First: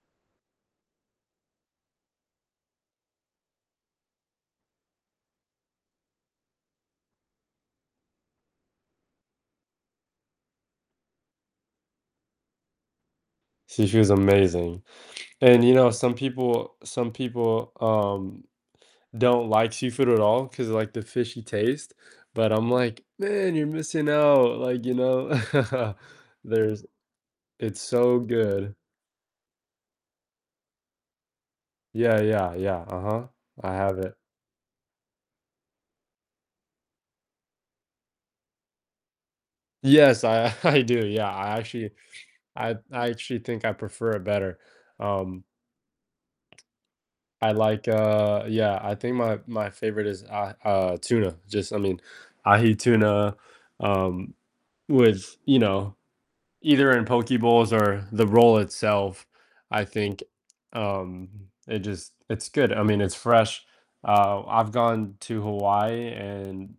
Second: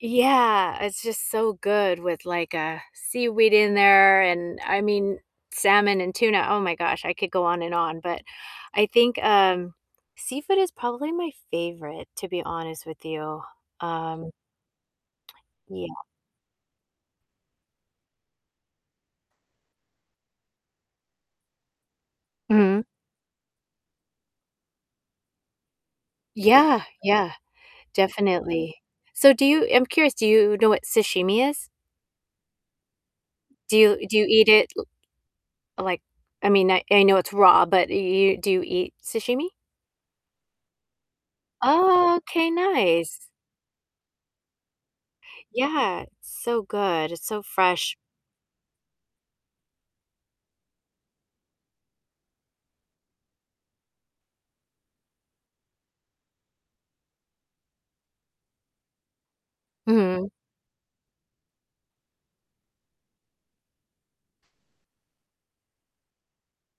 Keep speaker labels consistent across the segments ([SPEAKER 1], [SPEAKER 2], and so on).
[SPEAKER 1] Yeah, it's just so good with, like, uh, seaweed in there, and I mean, salmon, and tuna, oh my gosh, I could go on and on, but I think, um, seafood is probably my favorite, to be honest with you,
[SPEAKER 2] Sushi is
[SPEAKER 1] um
[SPEAKER 2] amazing, and, you
[SPEAKER 1] Yeah.
[SPEAKER 2] know, some people some people, um, don't like seafood at all, 'cause, like, the fishy taste, but I'm
[SPEAKER 1] Mhm.
[SPEAKER 2] like, "Man, you're missing out, like, you know?"
[SPEAKER 1] Yeah,
[SPEAKER 2] There's
[SPEAKER 1] yeah,
[SPEAKER 2] it's so good.
[SPEAKER 1] definitely, so do you I'm curious, do you know what sashimi is?
[SPEAKER 2] Yeah, yeah, yeah, uh-huh. I
[SPEAKER 1] Do you
[SPEAKER 2] have it
[SPEAKER 1] do you eat it l like I mean, I I know it's raw, but you you do you eat sashimi?
[SPEAKER 2] Yes, I I do, yeah, I actually
[SPEAKER 1] Oh, okay,
[SPEAKER 2] I'd I
[SPEAKER 1] nice.
[SPEAKER 2] actually think I prefer it better, um
[SPEAKER 1] Yeah, it's so good, it's so
[SPEAKER 2] I like,
[SPEAKER 1] fresh.
[SPEAKER 2] uh yeah, I think my my favorite is, uh uh, tuna, just I mean, ahi tuna, um, with, you know either in poke bowls or the roll itself, I think,
[SPEAKER 1] Mhm.
[SPEAKER 2] um, it just it's good, I mean, it's fresh, uh, I've gone to Hawaii, and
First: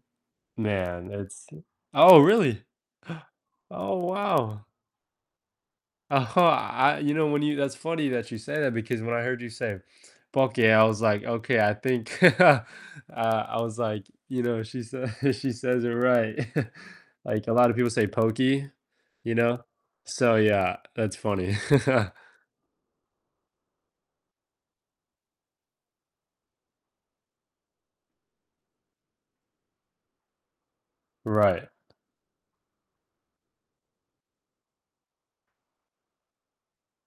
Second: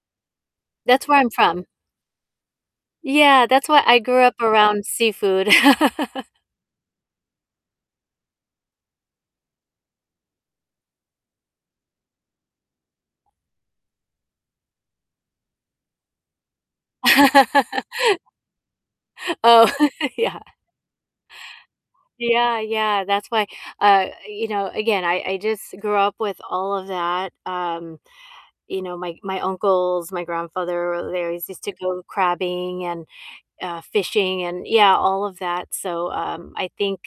[SPEAKER 1] That's
[SPEAKER 2] man,
[SPEAKER 1] where I'm
[SPEAKER 2] it's
[SPEAKER 1] from.
[SPEAKER 2] Oh, really?
[SPEAKER 1] Yeah, that's why
[SPEAKER 2] Oh,
[SPEAKER 1] I grew up
[SPEAKER 2] wow.
[SPEAKER 1] around seafood.
[SPEAKER 2] Uh-huh, I You know, when you That's funny that you say that, because when I heard you say poke, I was like, "Okay, I think" uh, I was like, "You know, she s a she says it right." Like, a lot of people say pokey, you know?
[SPEAKER 1] Oh,
[SPEAKER 2] So
[SPEAKER 1] yeah.
[SPEAKER 2] yeah, that's funny.
[SPEAKER 1] Yeah, yeah, that's why uh, you know, again, I I just grew up with all of that, um, you know, my my uncles, my grandfather, they always used
[SPEAKER 2] Right.
[SPEAKER 1] to go crabbing, and, uh, fishing, and, yeah, all of that, so, um, I think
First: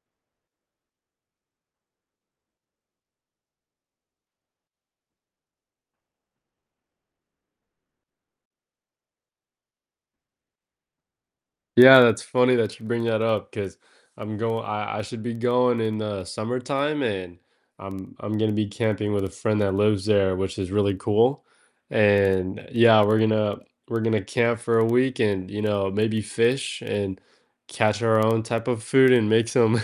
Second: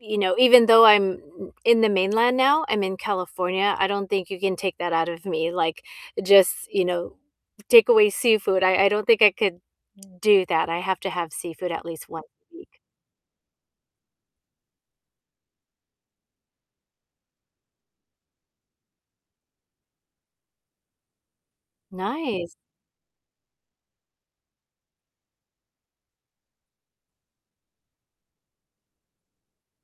[SPEAKER 1] m you know, even though I'm in the mainland now, I'm in California, I don't think you can take that out of me, like, just you know, take away seafood, I I don't think I could do that, I have to have seafood at
[SPEAKER 2] Yeah,
[SPEAKER 1] least
[SPEAKER 2] that's
[SPEAKER 1] once a
[SPEAKER 2] funny
[SPEAKER 1] week.
[SPEAKER 2] that you bring that up, 'cause I'm going I I should be going in the summertime, and I'm I'm gonna be camping with a friend that lives there, which is really cool,
[SPEAKER 1] Nice.
[SPEAKER 2] and Yeah, we're gonna we're gonna camp for a week, and, you know, maybe fish, and catch our own type of food, and make some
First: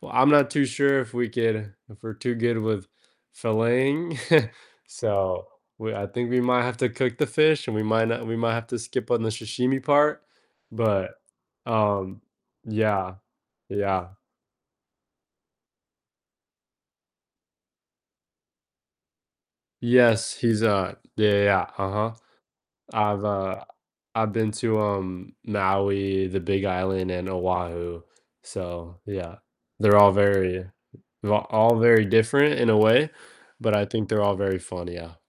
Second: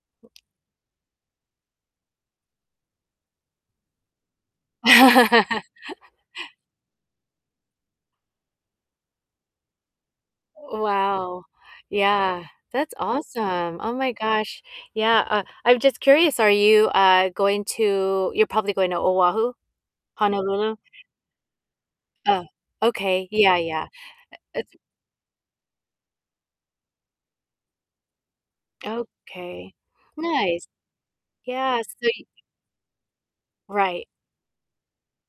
[SPEAKER 2] Well, I'm not too sure if we could if we're too good with filleting, so, we I think we might have to cook the fish, and we might not we might have to skip on the sashimi part, but,
[SPEAKER 1] Wow,
[SPEAKER 2] um
[SPEAKER 1] yeah, that's
[SPEAKER 2] Yeah.
[SPEAKER 1] awesome, oh
[SPEAKER 2] Yeah.
[SPEAKER 1] my gosh, yeah, uh, I'm just curious, are you, uh, going to You're probably going to Oahu,
[SPEAKER 2] Yes, he's,
[SPEAKER 1] Honolulu?
[SPEAKER 2] uh Yeah, yeah, yeah, uh-huh.
[SPEAKER 1] Oh,
[SPEAKER 2] I've,
[SPEAKER 1] okay, yeah,
[SPEAKER 2] uh
[SPEAKER 1] yeah,
[SPEAKER 2] I've been
[SPEAKER 1] it it's
[SPEAKER 2] to, um, Maui, the Big Island, and Oahu, so yeah.
[SPEAKER 1] Okay,
[SPEAKER 2] They're all
[SPEAKER 1] nice,
[SPEAKER 2] very va all
[SPEAKER 1] yeah, so
[SPEAKER 2] very
[SPEAKER 1] you i
[SPEAKER 2] different in a way, but I
[SPEAKER 1] Right.
[SPEAKER 2] think they're all very fun, yeah.